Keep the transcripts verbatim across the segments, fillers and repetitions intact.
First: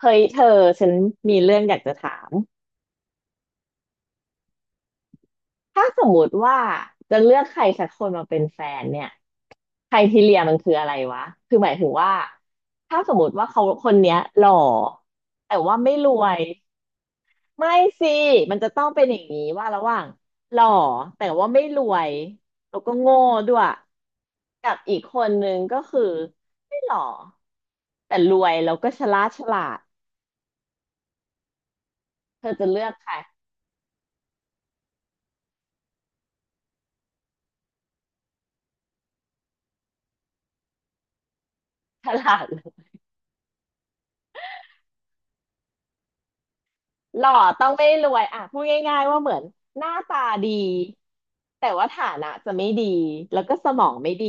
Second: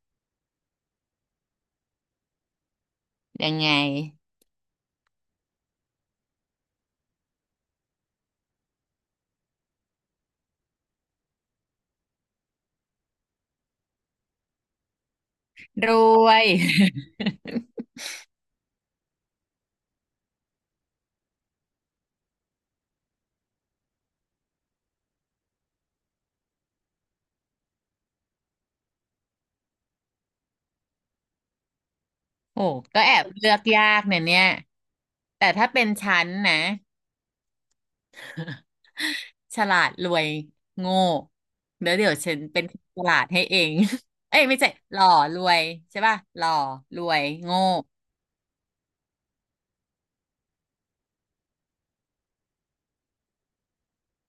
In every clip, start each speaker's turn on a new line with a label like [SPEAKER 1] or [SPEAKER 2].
[SPEAKER 1] เฮ้ยเธอฉันมีเรื่องอยากจะถาม
[SPEAKER 2] ยังไง
[SPEAKER 1] ถ้าสมมติว่าจะเลือกใครสักคนมาเป็นแฟนเนี่ยใครทีเรียมันคืออะไรวะคือหมายถึงว่าถ้าสมมติว่าเขาคนเนี้ยหล่อแต่ว่า
[SPEAKER 2] ร
[SPEAKER 1] ไม่รว
[SPEAKER 2] ว
[SPEAKER 1] ย
[SPEAKER 2] ย
[SPEAKER 1] ไม่สิมันจะต้องเป็นอย่างนี้ว่าระหว่างหล่อแต่ว่าไม่รวยแล้วก็โง่ด้วยกับอีกคนนึงก็คือไม่หล่อแต่รวยแล้วก็ฉลาดฉลาดเธอ
[SPEAKER 2] โอ้
[SPEAKER 1] จะเลือก
[SPEAKER 2] ก็
[SPEAKER 1] ใคร
[SPEAKER 2] แอบเลือกยากเนี่ยเนี่ยแต่ถ้าเป็นฉันนะฉลาดรวยโง่เดี๋ยว
[SPEAKER 1] ฉ
[SPEAKER 2] เดี๋ยวฉั
[SPEAKER 1] ลา
[SPEAKER 2] น
[SPEAKER 1] ด
[SPEAKER 2] เป็นคนฉลาดให้เอง เอ้ยไม่ใช่หล่อรวยใช่ป่ะหล่อรว
[SPEAKER 1] ห
[SPEAKER 2] ย
[SPEAKER 1] ล่อ
[SPEAKER 2] โง่
[SPEAKER 1] ต้องไม่รวยอ่ะพูดง่ายๆว่าเหมือนหน้าตาดีแต่ว่าฐานะจะไม่ดีแล้วก็สมองไม่ดี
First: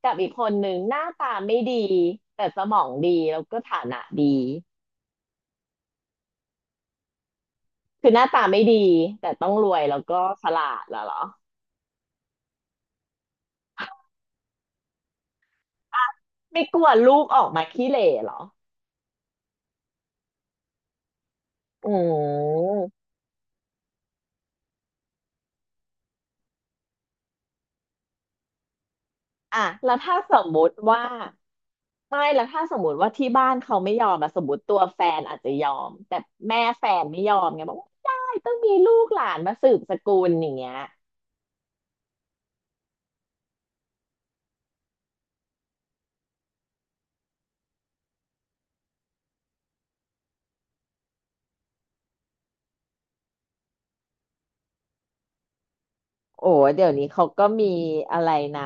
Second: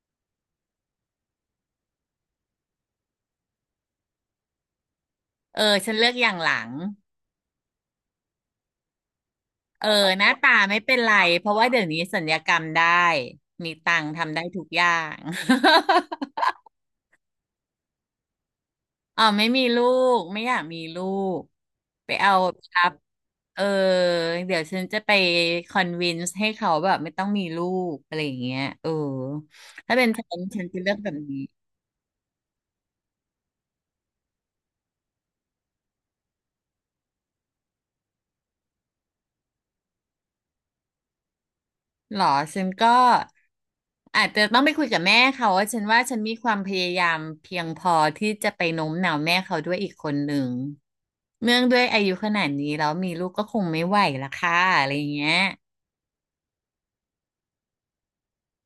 [SPEAKER 1] กับอีกคนหนึงหน้าตาไม่ดีแต่สมองดีแล้วก็ฐานะดี
[SPEAKER 2] เออฉันเลือกอย่างหลัง
[SPEAKER 1] คือหน้าตาไม่ดีแต่ต้องรวย
[SPEAKER 2] เออ
[SPEAKER 1] แล้วก็
[SPEAKER 2] หน้า
[SPEAKER 1] ฉ
[SPEAKER 2] ตา
[SPEAKER 1] ลา
[SPEAKER 2] ไม่
[SPEAKER 1] ด
[SPEAKER 2] เป็
[SPEAKER 1] แล้
[SPEAKER 2] น
[SPEAKER 1] วเห
[SPEAKER 2] ไร
[SPEAKER 1] รอ
[SPEAKER 2] เพราะว่าเดี๋ยวนี้สัญญกรรมได้มีตังค์ทำได้ทุกอย่าง
[SPEAKER 1] ไม่กลัวลูกออกมาขี้เหร่เหรอ
[SPEAKER 2] อ๋อไม่มีลูกไม่อยากมีลูก
[SPEAKER 1] อืม
[SPEAKER 2] ไปเอาครับเออเดี๋ยวฉันจะไปคอนวินส์ให้เขาแบบไม่ต้องมีลูกอะไรอย่างเงี้ยเออ
[SPEAKER 1] อ่ะแล้
[SPEAKER 2] ถ้า
[SPEAKER 1] ว
[SPEAKER 2] เป็น
[SPEAKER 1] ถ้า
[SPEAKER 2] ฉั
[SPEAKER 1] ส
[SPEAKER 2] น
[SPEAKER 1] มมุ
[SPEAKER 2] ฉัน
[SPEAKER 1] ติ
[SPEAKER 2] จะเลือก
[SPEAKER 1] ว่า
[SPEAKER 2] แบบนี้
[SPEAKER 1] ไม่แล้วถ้าสมมติว่าที่บ้านเขาไม่ยอมอะสมมติตัวแฟนอาจจะยอมแต่แม่แฟนไม่ยอมไงบอกว่าไม่ได้ต้องมีลูกหลานมาสืบสกุลอย่างเงี้ย
[SPEAKER 2] หรอฉันก็อาจจะต้องไปคุยกับแม่เขาว่าฉันว่าฉันมีความพยายามเพียงพอที่จะไปโน้มน้าวแม่เขาด้วยอีกคนหนึ่งเนื่องด้วยอายุขนาดนี้แล้วมีลูกก็คงไม่ไหวละค่ะอะไรอย่างเงี้ย
[SPEAKER 1] โอ้เดี๋ยวนี้เขาก็มีอะไรนะ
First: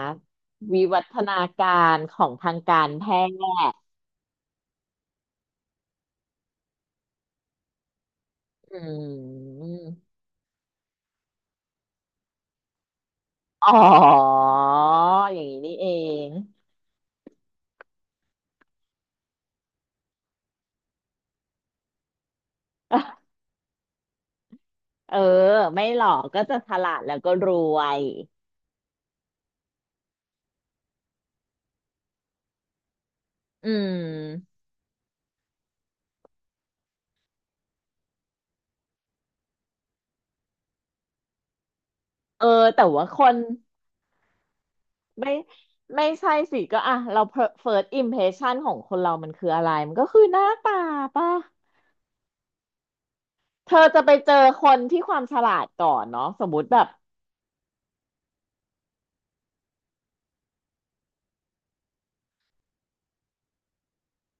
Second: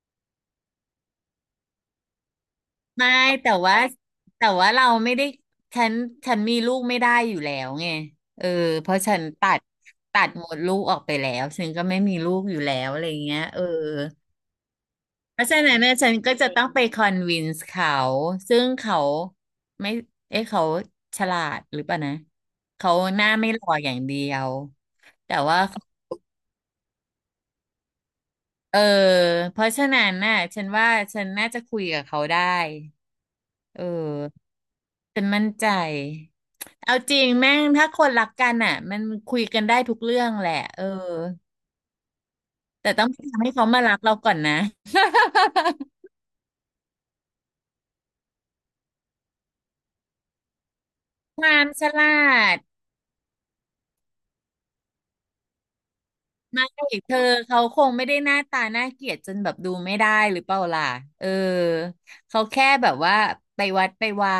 [SPEAKER 1] วิวัฒนาการของทางการแพ
[SPEAKER 2] ไม่
[SPEAKER 1] ทย์
[SPEAKER 2] แต่ว่าแต่ว่าเราไม่ได้ฉันฉันมีลูกไม่ได้อยู่แล้วไงเออ
[SPEAKER 1] อื
[SPEAKER 2] เพราะฉันตัด
[SPEAKER 1] ม
[SPEAKER 2] ตัดหมดลูกออกไปแล้วฉันก็ไม่มีลูกอยู่แล้วอะไรเงี้ยเออ
[SPEAKER 1] อ๋ออ
[SPEAKER 2] เพ
[SPEAKER 1] ย่าง
[SPEAKER 2] ราะฉะ
[SPEAKER 1] นี้นี่
[SPEAKER 2] นั้น
[SPEAKER 1] เอ
[SPEAKER 2] เนี่ยฉัน
[SPEAKER 1] ง
[SPEAKER 2] ก็จะต้องไปคอนวินส์เขาซึ่งเขาไม่เอ๊ะเขาฉลาดหรือเปล่านะเขาห น้าไม่หล่ออย่างเดียว
[SPEAKER 1] เออ
[SPEAKER 2] แต่ว่า
[SPEAKER 1] ไม่หรอกก็จะฉลาดแล้วก็รวย
[SPEAKER 2] เออเพราะฉะนั้นน่ะฉันว่าฉันน่าจะคุยกับเขาได้
[SPEAKER 1] อื
[SPEAKER 2] เออ
[SPEAKER 1] ม
[SPEAKER 2] ฉันมั่นใจ เอาจริงแม่งถ้าคนรักกันอ่ะมันคุยกันได้ทุกเรื่องแหละเออ
[SPEAKER 1] เออแต่
[SPEAKER 2] แต่ต้
[SPEAKER 1] ว่า
[SPEAKER 2] อง
[SPEAKER 1] คน
[SPEAKER 2] ทำให้เขามารักเราก่อนนะ
[SPEAKER 1] ไม่ไม่ใช่สิก็อ่ะเรา เฟิร์ส อิมเพรสชั่น ของคนเรามันคืออะไรมันก็คือหน้าตาป่ะ
[SPEAKER 2] ความฉลาด
[SPEAKER 1] เธอจะไปเจอคนที่ความฉลาดก่อนเนาะสมมุ
[SPEAKER 2] ไม่
[SPEAKER 1] ติแบบ
[SPEAKER 2] เธอ เขาคงไม่ได้หน้าตาน่าเกลียดจนแบบดูไม่ได้หรือเปล่าล่ะ เออ เขาแค่แบบว่าไปวัดไปวา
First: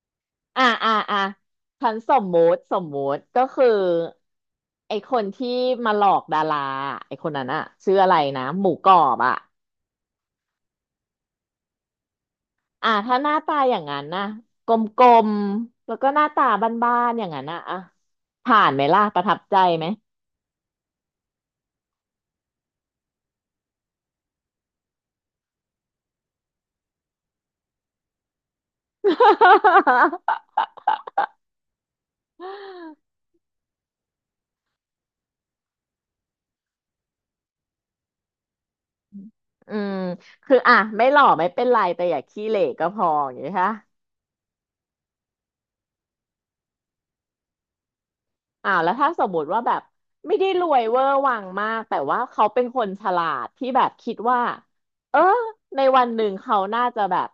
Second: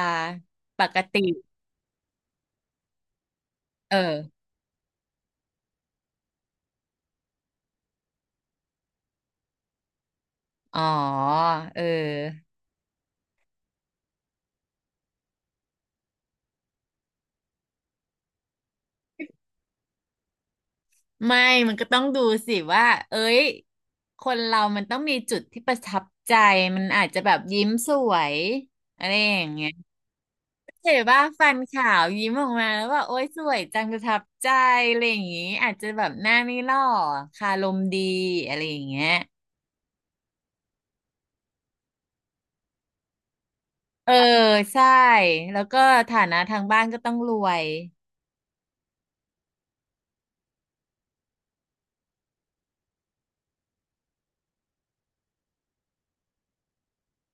[SPEAKER 1] อ่ะ
[SPEAKER 2] ป
[SPEAKER 1] อ่ะ
[SPEAKER 2] ก
[SPEAKER 1] อ่ะ
[SPEAKER 2] ติ
[SPEAKER 1] ฉันสมมุติสมมุติก็คือ
[SPEAKER 2] เออ
[SPEAKER 1] ไอคนที่มาหลอกดาราไอคนนั้นอะชื่ออะไรนะหมูกรอบอะ
[SPEAKER 2] อ๋อเออ
[SPEAKER 1] อ่ะถ้าหน้าตาอย่างนั้นนะกลมๆแล้วก็หน้าตาบ้านๆอย่างนั้นนะอ่ะผ่านไหมล่ะประทับใจไหม
[SPEAKER 2] ไม่มันก็ต้องดูสิว่าเอ้ยคนเรามันต้องมีจุดที่ประทับใจ มันอาจจะแบบยิ้มสวยอะไรอย่างเงี้ยเห็นว่าฟันขาวยิ้มออกมาแล้วว่า โอ๊ยสวยจังประทับใจอะไรอย่างงี้อาจจะแบบหน้าไม่หล่อคารมดีอะไรอย่างเงี้ย
[SPEAKER 1] อืมคืออ่ะไม่หล่อไม่เป็นไรแต่อย่าขี้เหร่ก็พออย่างนี้ค่ะ
[SPEAKER 2] เออใช่ แล้วก็ฐานะทางบ้านก็ต้องรวย
[SPEAKER 1] อ่าแล้วถ้าสมมติว่าแบบไม่ได้รวยเวอร์วังมากแต่ว่าเขาเป็นคนฉลาดที่แบบคิดว่าเออในวันหนึ่งเขาน่าจะแบบ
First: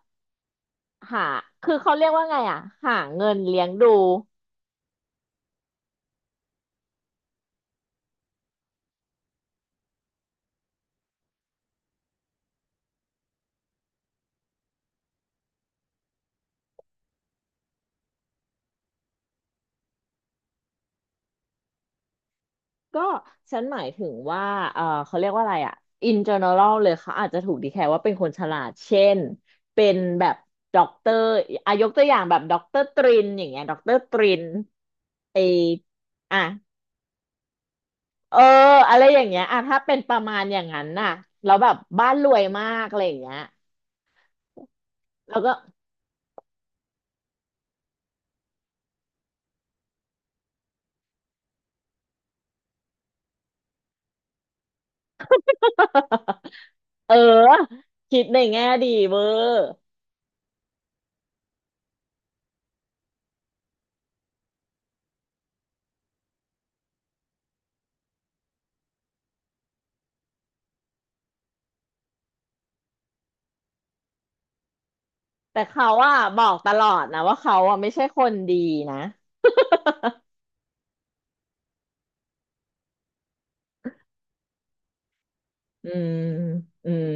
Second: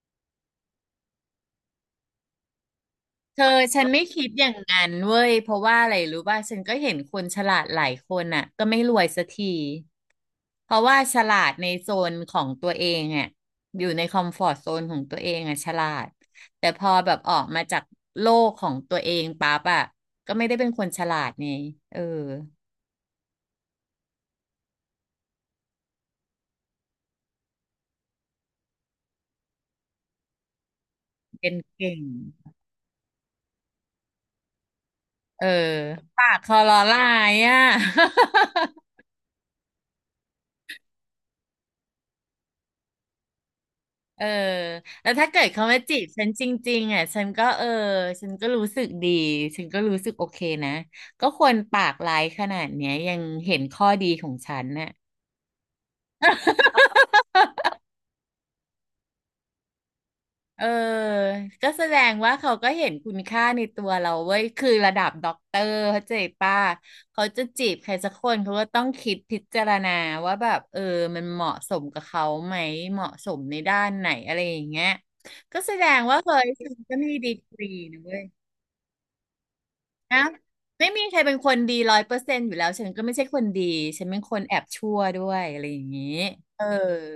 [SPEAKER 1] หาคือเขาเรียกว่าไงอ่ะหาเงิน
[SPEAKER 2] เธอ
[SPEAKER 1] เลี้ยง
[SPEAKER 2] ฉั
[SPEAKER 1] ดู
[SPEAKER 2] นไม่คิดอย่างนั้นเว้ยเพราะว่าอะไรรู้ป่ะฉันก็เห็นคนฉลาดหลายคนอ่ะก็ไม่รวยสักทีเพราะว่าฉลาดในโซนของตัวเองอ่ะอยู่ในคอมฟอร์ตโซนของตัวเองอ่ะฉลาดแต่พอแบบออกมาจากโลกของตัวเองปั๊บอ่ะก็ไม่ได้เป็นคนฉลาดไงเออ
[SPEAKER 1] ก็ฉันหมายถึงว่าเออเขาเรียกว่าอะไรอ่ะ อิน เจนเนอรัล เลยเขาอาจจะถูกดีแคลว่าเป็นคนฉลาดเช่นเป็นแบบด็อกเตอร์
[SPEAKER 2] เป็น
[SPEAKER 1] อาย
[SPEAKER 2] เก่
[SPEAKER 1] กตั
[SPEAKER 2] ง
[SPEAKER 1] วอย่างแบบด็อกเตอร์ตรินอย่างเงี้ยด็อกเตอร์ตรินไอ
[SPEAKER 2] เออปาก
[SPEAKER 1] อ่ะ
[SPEAKER 2] คอลอลายอ่ะ
[SPEAKER 1] เอออะไรอย่างเงี้ยอ่ะถ้าเป็นประมาณอย่างนั้นน่ะแล้วแบบบ้านรวยมากอะไรอย่างเงี้ย
[SPEAKER 2] เออแล้วถ้า
[SPEAKER 1] แล้
[SPEAKER 2] เกิ
[SPEAKER 1] ว
[SPEAKER 2] ด
[SPEAKER 1] ก็
[SPEAKER 2] เขามาจีบฉันจริงๆอ่ะฉันก็เออ ฉันก็รู้สึกดี ฉันก็รู้สึกโอเคนะก็ควรปากร้ายขนาดเนี้ยยังเห็นข้อดีของฉันน่ะ
[SPEAKER 1] เออคิดในแง่ดีเวอร์
[SPEAKER 2] เออก็แสดงว่าเขาก็เห็นคุณค่าในตัวเราเว้ยคือระดับด็อกเตอร์เขาใจป้าเขาจะจีบใครสักคนเขาก็ต้องคิดพิจารณาว่าแบบเออ มันเหมาะสมกับเขาไหมเหมาะสมในด้านไหนอะไรอย่างเงี้ย
[SPEAKER 1] แต่
[SPEAKER 2] ก็แสด
[SPEAKER 1] เขา
[SPEAKER 2] ง
[SPEAKER 1] อ่ะ
[SPEAKER 2] ว่าเค
[SPEAKER 1] บอ
[SPEAKER 2] ย
[SPEAKER 1] ก
[SPEAKER 2] ฉั
[SPEAKER 1] ต
[SPEAKER 2] น
[SPEAKER 1] ลอ
[SPEAKER 2] ก็
[SPEAKER 1] ด
[SPEAKER 2] มี
[SPEAKER 1] นะ
[SPEAKER 2] ดี
[SPEAKER 1] ว่า
[SPEAKER 2] ก
[SPEAKER 1] เขา
[SPEAKER 2] รี
[SPEAKER 1] อ่ะไม่
[SPEAKER 2] นะ
[SPEAKER 1] ใช่
[SPEAKER 2] เว้
[SPEAKER 1] ค
[SPEAKER 2] ย
[SPEAKER 1] นดีนะ
[SPEAKER 2] นะไม่มีใครเป็นคนดีร้อยเปอร์เซ็นต์อยู่แล้วฉันก็ไม่ใช่คนดีฉันเป็นคนแอบชั่วด้วยอะไรอย่า
[SPEAKER 1] อื
[SPEAKER 2] งนี้
[SPEAKER 1] ม
[SPEAKER 2] เออ
[SPEAKER 1] อืม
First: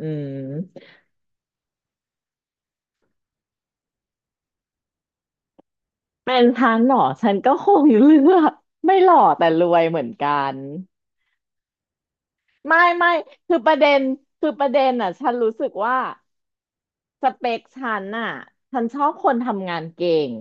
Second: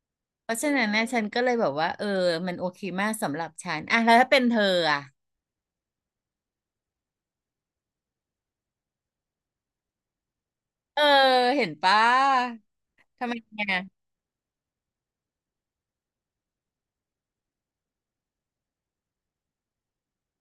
[SPEAKER 1] อืม
[SPEAKER 2] เพราะฉะนั้นนะฉันก็เลยแบบว่าเออมันโอเคมากสำหรับฉันอ่ะแล้วถ้าเป็นเธออ่ะ
[SPEAKER 1] เป็นฉันเหรอฉันก็คงเลือกไม่หล่อแต่รวยเหมือนกัน
[SPEAKER 2] เออเห็นปะ
[SPEAKER 1] ไม่ไม่
[SPEAKER 2] ทำไม
[SPEAKER 1] คือ
[SPEAKER 2] เนี่
[SPEAKER 1] ป
[SPEAKER 2] ย
[SPEAKER 1] ระเด็น คือประเด็นอ่ะฉันรู้สึกว่า สเปคฉันน่ะฉันชอบคนทำงานเก่ง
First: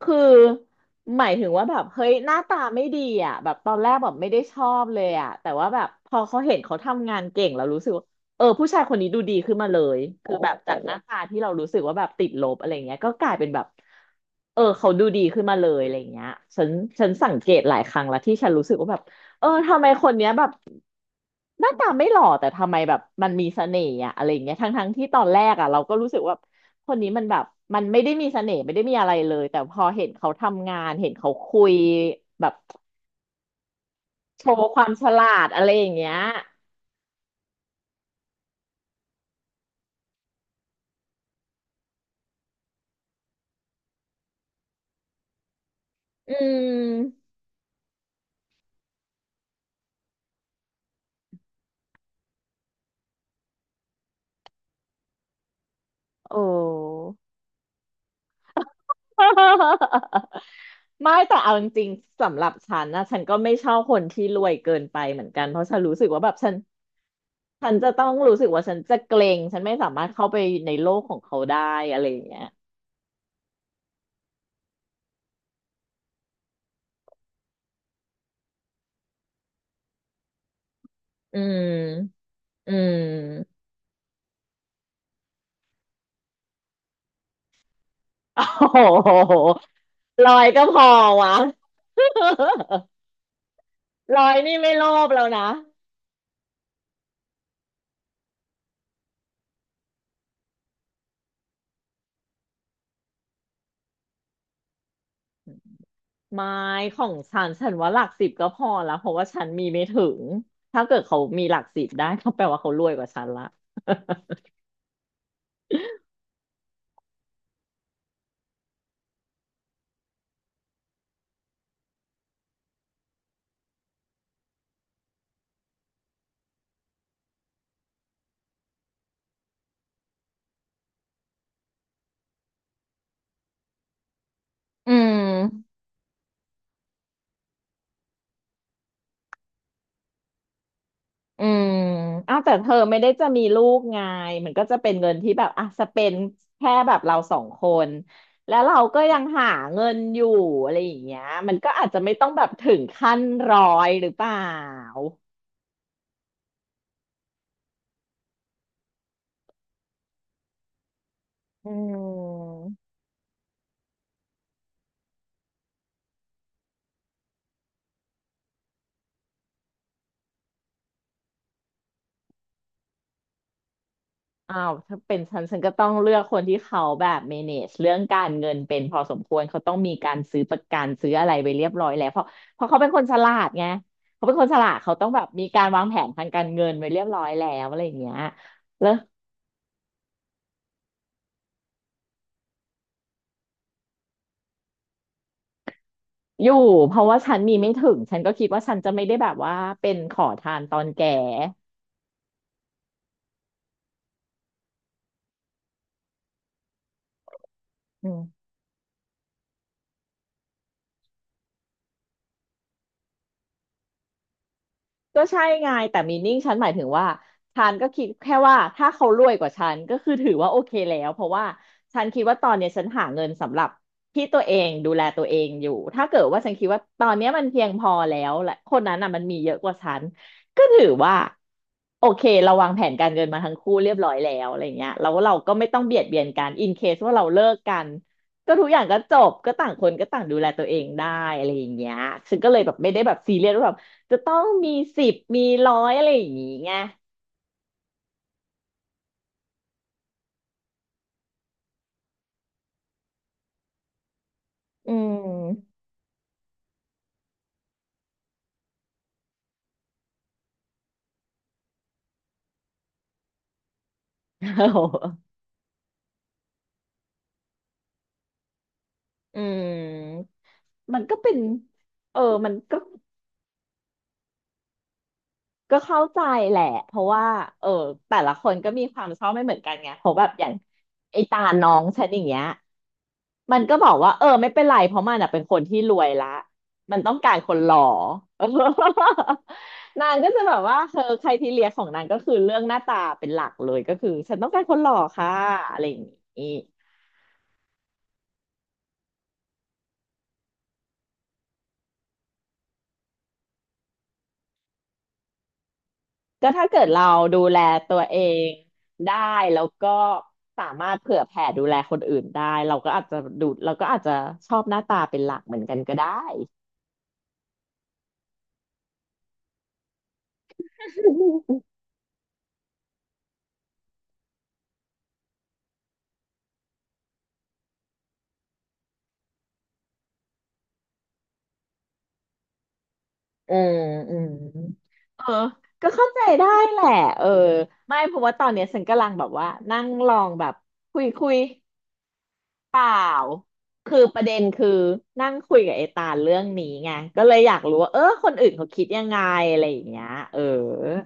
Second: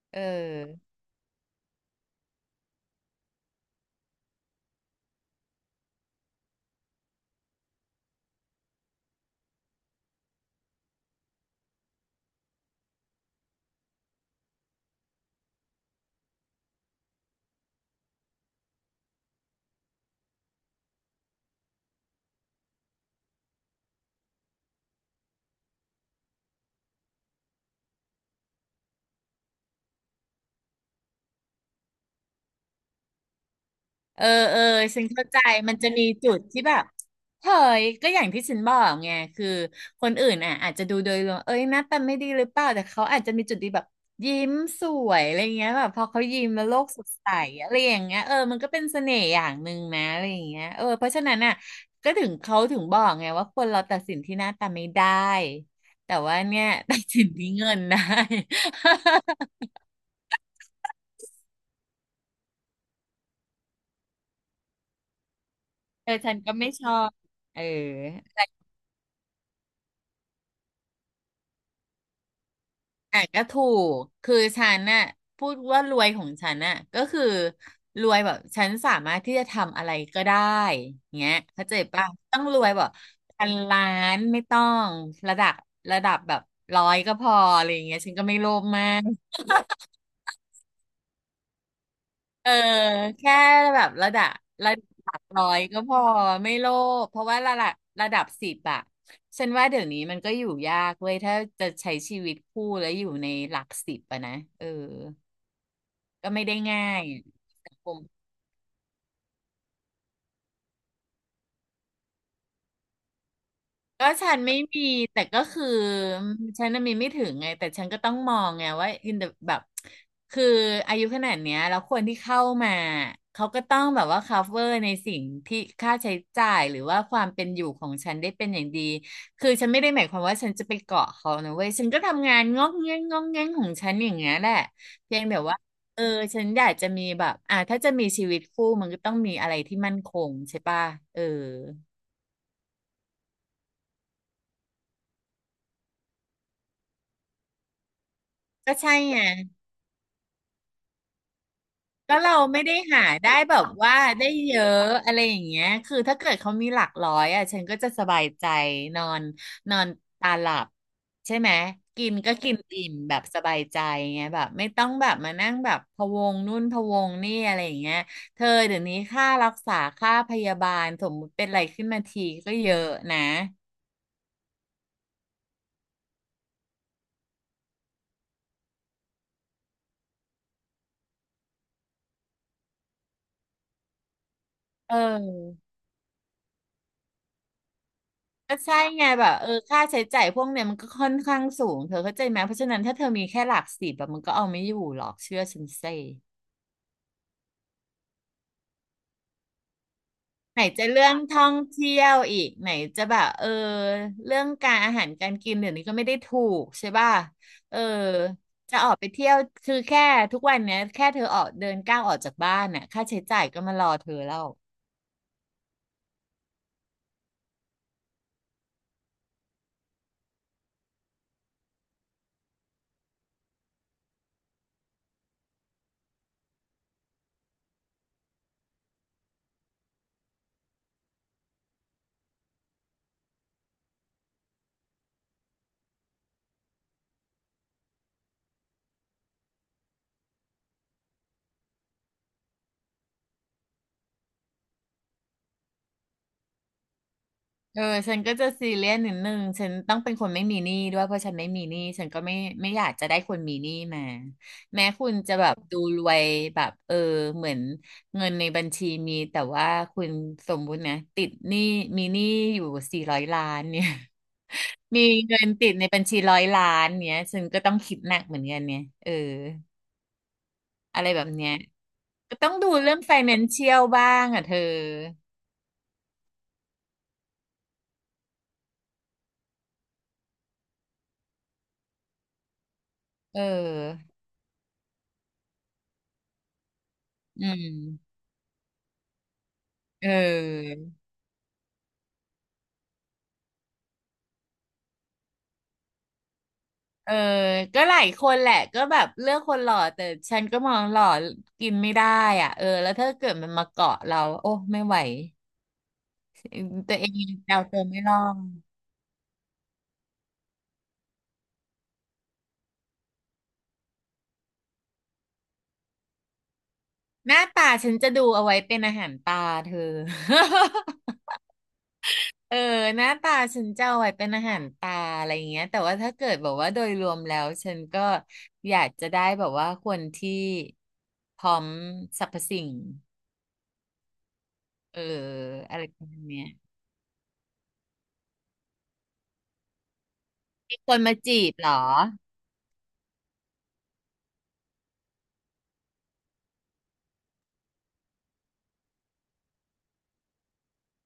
[SPEAKER 1] คื
[SPEAKER 2] เอ
[SPEAKER 1] อ
[SPEAKER 2] อ
[SPEAKER 1] หมายถึงว่าแบบเฮ้ยหน้าตาไม่ดีอ่ะแบบตอนแรกแบบไม่ได้ชอบเลยอ่ะแต่ว่าแบบพอเขาเห็นเขาทำงานเก่งเรารู้สึกว่าเออผู้ชายคนนี้ดูดีขึ้นมาเลยคือแบบจากหน้าตาที่เรารู้สึกว่าแบบติดลบอะไรเงี้ยก็กลายเป็นแบบเออเขาดูดีขึ้นมาเลยอะไรเงี้ยฉันฉันสังเกตหลายครั้งแล้วที่ฉันรู้สึกว่าแบบ เออทำไมคนเนี้ยแบบหน้าตาไม่หล่อแต่ทำไมแบบมันมีเสน่ห์อะอะไรอย่างเงี้ยทั้งทั้งที่ตอนแรกอะเราก็รู้สึกว่าคนนี้มันแบบมันไม่ได้มีเสน่ห์ไม่ได้มีอะไรเลยแต่พอเห็นเขาทำงานเห็นเขาคุยแบบ
[SPEAKER 2] เออ
[SPEAKER 1] โช
[SPEAKER 2] เออ
[SPEAKER 1] ว์ความ
[SPEAKER 2] ฉั
[SPEAKER 1] ฉ
[SPEAKER 2] น
[SPEAKER 1] ลา
[SPEAKER 2] เข้าใจ
[SPEAKER 1] ดอะไร
[SPEAKER 2] มัน
[SPEAKER 1] อ
[SPEAKER 2] จะ
[SPEAKER 1] ย่าง
[SPEAKER 2] มี
[SPEAKER 1] เงี้ย
[SPEAKER 2] จุดที่แบบเฮ้ยก็อย่างที่ฉันบอกไงคือคนอื่นอ่ะอาจจะดูโดยรวมเอ้ยหน้าตาไม่ดีหรือเปล่าแต่เขาอาจจะมีจุดดีแบบยิ้มสวยอะไรเงี้ยแบบพอเขา
[SPEAKER 1] อื
[SPEAKER 2] ยิ้มแล้วโลกสด
[SPEAKER 1] ม
[SPEAKER 2] ใสอะไรอย่างเงี้ยเออมันก็เป็นเสน่ห์อย่างหนึ่งนะอะไรอย่างเงี้ยเออเพราะฉะนั้นอ่ะก็ถึงเขาถึงบอกไงว่าคนเราตัดสินที่หน้าตาไม่ได้แต่ว่า
[SPEAKER 1] โอ้
[SPEAKER 2] เนี่ย ตัดสินที่เงินได้
[SPEAKER 1] ไม่แต่เอาจริงๆสำหรับฉันนะฉันก็ไม่ชอบคนที่รวยเกินไปเหมือนกันเพราะฉันรู้ สึก
[SPEAKER 2] เออ
[SPEAKER 1] ว่าแบ
[SPEAKER 2] ฉั
[SPEAKER 1] บ
[SPEAKER 2] น
[SPEAKER 1] ฉั
[SPEAKER 2] ก็
[SPEAKER 1] น
[SPEAKER 2] ไม่ชอบเออ
[SPEAKER 1] ฉันจะต้องรู้สึกว่าฉันจะเกรงฉันไม่สามารถเข้าไปในโลกของเขาได้อะไรอย่างเงี้ย
[SPEAKER 2] อ่ะก็ถูกคือฉันน่ะพูดว่ารวยของฉันน่ะก็คือรวยแบบฉันสามารถที่จะทำอะไรก็ได้เงี้ย
[SPEAKER 1] อื
[SPEAKER 2] เข้าใจป่ะ
[SPEAKER 1] ม
[SPEAKER 2] ต้องรวย
[SPEAKER 1] อื
[SPEAKER 2] แบบพัน
[SPEAKER 1] ม
[SPEAKER 2] ล้านไม่ต้องระดับระดับแบบร้อยก็พออะไรอย่างเงี้ยฉันก็ ไม่
[SPEAKER 1] โอ้
[SPEAKER 2] โลภมาก
[SPEAKER 1] โหลอยก็พอวะ
[SPEAKER 2] เออ แค่แบบระ
[SPEAKER 1] ล
[SPEAKER 2] ดั
[SPEAKER 1] อ
[SPEAKER 2] บ
[SPEAKER 1] ยนี่ไม่
[SPEAKER 2] ระด
[SPEAKER 1] โลภ
[SPEAKER 2] ับ
[SPEAKER 1] แล้ว
[SPEAKER 2] ร้
[SPEAKER 1] นะ
[SPEAKER 2] อยก็พอไม่โลภเพราะว่าระดับระดับสิบอะฉันว่าเดี๋ยวนี้มันก็อยู่ยากเว้ยถ้าจะใช้ชีวิตคู่แล้วอยู่ในหลักสิบอะนะเออ ก็ไม่
[SPEAKER 1] ไม่
[SPEAKER 2] ได้ง่า
[SPEAKER 1] ขอ
[SPEAKER 2] ย
[SPEAKER 1] งฉันฉั
[SPEAKER 2] สั
[SPEAKER 1] น
[SPEAKER 2] งค
[SPEAKER 1] ว่าห
[SPEAKER 2] ม
[SPEAKER 1] ลักสิบก็พอแล้วเพราะว่าฉันมีไม่ถึง ถ้าเกิดเขามีหลักสิบได้ก็แปลว่าเขารวยกว่าฉันละ
[SPEAKER 2] ก็ฉันไม่มีแต่ก็คือฉันน่ะมีไม่ถึงไงแต่ฉันก็ต้องมองไงว่าอินแบบคืออายุขนาดเนี้ยแล้วคนที่เข้ามาเขาก็ต้องแบบว่า cover ในสิ่งที่ค่าใช้จ่ายหรือว่าความเป็นอยู่ของฉันได้เป็นอย่างดีคือฉันไม่ได้หมายความว่าฉันจะไปเกาะเขานะเว้ยฉันก็ทำงานงอกเงี้ยงงอกเงี้ยงของฉันอย่างเงี้ยแหละ
[SPEAKER 1] อื
[SPEAKER 2] เพี
[SPEAKER 1] ม
[SPEAKER 2] ยงแต่ว่าเออฉันอยากจะมีแบบอ่าถ้าจะมีชีวิตคู่มันก็ต้องมีอะไรที่มั่นคงใช่ป่ะเออ
[SPEAKER 1] อืมอ้าวแต่เธอไม่ได้จะมีลูกไงมันก็จะเป็นเงินที่แบบอ่ะสเปนแค่แบบเราสองคนแล้ว
[SPEAKER 2] ก็
[SPEAKER 1] เรา
[SPEAKER 2] ใช่
[SPEAKER 1] ก็ยั
[SPEAKER 2] ไง
[SPEAKER 1] งหาเงินอยู่อะไรอย่างเงี้ยมันก็อาจจะไม่
[SPEAKER 2] ก็
[SPEAKER 1] ต้อง
[SPEAKER 2] เรา
[SPEAKER 1] แบบ
[SPEAKER 2] ไม่
[SPEAKER 1] ถึ
[SPEAKER 2] ได้
[SPEAKER 1] ง
[SPEAKER 2] หา
[SPEAKER 1] ขั้น
[SPEAKER 2] ได้แบ
[SPEAKER 1] ร้อ
[SPEAKER 2] บ
[SPEAKER 1] ย
[SPEAKER 2] ว่า
[SPEAKER 1] หรือเป
[SPEAKER 2] ได้
[SPEAKER 1] ล่า
[SPEAKER 2] เยอะอะไรอย่างเงี้ยคือถ้าเกิดเขามีหลักร้อยอ่ะฉันก็จะสบายใจนอนนอนตาหลับใช่ไหม
[SPEAKER 1] อื
[SPEAKER 2] กินก็กิน
[SPEAKER 1] ม
[SPEAKER 2] อิ่มแบบสบายใจไงแบบไม่ต้องแบบมานั่งแบบพะวงนู่นพะวงนี่อะไรอย่างเงี้ยเธอเดี๋ยวนี้ค่ารักษาค่าพยาบาลสมมติเป็นอะไรขึ้นมาทีก็เยอะนะ
[SPEAKER 1] อ้าวถ้าเป็นฉันฉันก็ต้องเลือกคนที่เขาแบบ แมเนจ เรื่องการเงินเป็นพอสมควรเขาต้องมีการซื้อประกันซื้ออะไรไปเรียบร้อยแล้วเพราะเพราะเขาเป็นคนฉลาดไงเขาเป็นคนฉลาด
[SPEAKER 2] เ
[SPEAKER 1] เขาต้องแบบมีกา
[SPEAKER 2] ออ
[SPEAKER 1] รวางแผนทางการเงินไว้เรียบร้อยแล้วอะไรอย่างเงี้ย
[SPEAKER 2] ก็ใช่
[SPEAKER 1] แล้ว
[SPEAKER 2] ไงแบบเออค่าใช้จ่ายพวกเนี้ยมันก็ค่อนข้างสูงเธอเข้าใจไหมเพราะฉะนั้นถ้าเธอมีแค่หลักสิบแบบมันก็เอาไม่อยู่หรอกเชื่อฉันสิ
[SPEAKER 1] อยู่เพราะว่าฉันมีไม่ถึงฉันก็คิดว่าฉันจะไม่ได้แบบว่าเป็นขอทา
[SPEAKER 2] ไหน
[SPEAKER 1] นตอ
[SPEAKER 2] จะ
[SPEAKER 1] น
[SPEAKER 2] เรื่
[SPEAKER 1] แก่
[SPEAKER 2] องท่องเที่ยวอีกไหนจะแบบเออเรื่องการอาหารการกินเดี๋ยวนี้ก็ไม่ได้ถูกใช่ป่ะเออ
[SPEAKER 1] อืม
[SPEAKER 2] จะออกไปเที่ยวคือแค่ทุกวันเนี้ยแค่เธอออกเดินก้าวออกจากบ้านน่ะค่าใช้จ่ายก็มารอเธอแล้ว
[SPEAKER 1] ก็ใช่ไงแต่มีนิ่งฉันหมายถึงว่าฉันก็คิดแค่ว่าถ้าเขารวยกว่าฉันก็คือถือว่าโอเคแล้วเพราะว่าฉันคิดว่าตอนเนี้ยฉันหาเงินสำหรับที่ตัวเองดูแลตัวเองอยู่ถ้าเกิดว่าฉันคิดว่าตอนเนี้ยมันเพียงพอแล้วและคนนั้นน่ะมันมีเยอะกว่าฉันก็ถือว่าโอเคเราวางแผนการเงินมาทั้งคู่เรียบร้อยแล้วอะไรเงี้ยแล้วเราก็ไม่ต้องเบียดเบียนกันอินเคสว่าเราเลิกกันก็ทุกอย่างก็จบก็ต่างคนก็ต่างดูแลตัวเองได้อะไรอย่างเงี้ยฉันก็เลยแบบไม่ได้แบบซีเรียสว่าแบบ จะต้องมีสิบมีร้อยอะไรอย่างงี้ไง
[SPEAKER 2] เออฉันก็จะซีเรียสนิดนึงฉันต้องเป็นคนไม่มีหนี้ด้วยเพราะฉันไม่มีหนี้ฉันก็ไม่ไม่อยากจะได้คนมีหนี้มาแม้
[SPEAKER 1] อื
[SPEAKER 2] คุณจะแบบ
[SPEAKER 1] ม
[SPEAKER 2] ดูรวยแบบเออเหมือนเงินในบัญชีมีแต่ว่าคุณสมมุตินะติดหนี้มีหนี้อยู่สี่ร้อยล้านเนี่ย
[SPEAKER 1] โอ้โห
[SPEAKER 2] มีเงินติดในบัญชีร้อยล้านเนี่ยฉันก็ต้องคิดหนักเหมือนกันเนี่ยเออ
[SPEAKER 1] อืมมั
[SPEAKER 2] อะ
[SPEAKER 1] น
[SPEAKER 2] ไร
[SPEAKER 1] ก็
[SPEAKER 2] แบบ
[SPEAKER 1] เป็น
[SPEAKER 2] เนี้ย
[SPEAKER 1] เออ
[SPEAKER 2] ก็ต้
[SPEAKER 1] มั
[SPEAKER 2] อ
[SPEAKER 1] น
[SPEAKER 2] งดู
[SPEAKER 1] ก็
[SPEAKER 2] เรื่องไฟแนนเชียลบ้างอ่ะเธอ
[SPEAKER 1] ก็เข้าใจแหละเพราะว่าเออแต่ละคนก็มีความชอบไม่เหมือนกันไงเพราะแบบอย่างไอตาน้องฉันอย่างเงี้ย
[SPEAKER 2] เอ
[SPEAKER 1] มันก็บอก
[SPEAKER 2] อ
[SPEAKER 1] ว่าเออไม่เป็นไรเพราะมันอ่ะเป็นคนที่รวยละมันต้องการ
[SPEAKER 2] อื
[SPEAKER 1] คนหล่อ
[SPEAKER 2] ม เอ
[SPEAKER 1] นางก็จะแบบว่าเธอ
[SPEAKER 2] อ
[SPEAKER 1] ใครทีเลียของนางก็คือเรื่องหน้าตาเป็นหลักเลยก็คือฉันต้องการคนหล่อค่ะอะไรอย่างงี้
[SPEAKER 2] เออก็หลายคนแหละก็แบบเลือกคนหล่อแต่ฉันก็มองหล่อกินไม่ได้อ่ะเออแล้วถ้าเกิดมันมาเกาะเราโอ้ไม่ไหว
[SPEAKER 1] ก็ถ้าเกิด
[SPEAKER 2] ตัว
[SPEAKER 1] เรา
[SPEAKER 2] เองยั
[SPEAKER 1] ดู
[SPEAKER 2] ง
[SPEAKER 1] แล
[SPEAKER 2] เอาตัว
[SPEAKER 1] ตั
[SPEAKER 2] ไม่
[SPEAKER 1] ว
[SPEAKER 2] รอ
[SPEAKER 1] เอ
[SPEAKER 2] ด
[SPEAKER 1] งได้แล้วก็สามารถเผื่อแผ่ดูแลคนอื่นได้เราก็อาจจะดูเราก็อาจจะชอบหน้าตาเป็นหลักเหมือนกันก็ได้
[SPEAKER 2] หน้าตาฉันจะดูเอาไว้เป็นอาหารตาเธอ เออหน้าตาฉันจะเอาไว้เป็นอาหารตาอะไรอย่างเงี้ยแต่ว่าถ้าเกิดแบบว่าโดยรวมแล้วฉันก็อยากจะได้แบบว่าคนที่พร้อมสรรพสิ่ง
[SPEAKER 1] อืมอืม
[SPEAKER 2] เออ
[SPEAKER 1] เออ
[SPEAKER 2] อะไร
[SPEAKER 1] ก็
[SPEAKER 2] ประ
[SPEAKER 1] เข้า
[SPEAKER 2] มา
[SPEAKER 1] ใจ
[SPEAKER 2] ณเนี้ย
[SPEAKER 1] ได้แหละเออไม่เพราะว่าตอนเนี้ยฉันกำลังแบบว่านั่งลองแบบ
[SPEAKER 2] มีค
[SPEAKER 1] คุ
[SPEAKER 2] น
[SPEAKER 1] ย
[SPEAKER 2] มา
[SPEAKER 1] คุย
[SPEAKER 2] จีบเหรอ
[SPEAKER 1] เปล่า คือประเด็นคือนั่งคุยกับไอตาลเรื่องนี้ไงก็เลยอยากรู้ว่าเออคนอื่นเขาคิดยังไงอะไรอย่างเงี้ยเออ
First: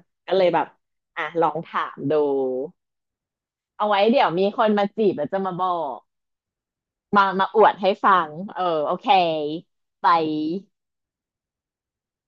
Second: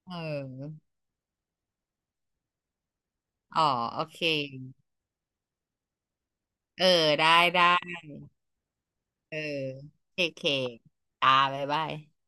[SPEAKER 2] เอ
[SPEAKER 1] ก็เลยแบบ
[SPEAKER 2] อ
[SPEAKER 1] อ่ะลองถามดู
[SPEAKER 2] อ๋อ
[SPEAKER 1] เอา
[SPEAKER 2] โอ
[SPEAKER 1] ไว้
[SPEAKER 2] เค
[SPEAKER 1] เดี๋ยวมีคนมาจีบแล้วจะมาบอก
[SPEAKER 2] เออ
[SPEAKER 1] มา
[SPEAKER 2] ได้
[SPEAKER 1] มาอ
[SPEAKER 2] ได้
[SPEAKER 1] วดให้ฟัง เออโอเค
[SPEAKER 2] เออ
[SPEAKER 1] ไป
[SPEAKER 2] เคเคตาบ๊ายบาย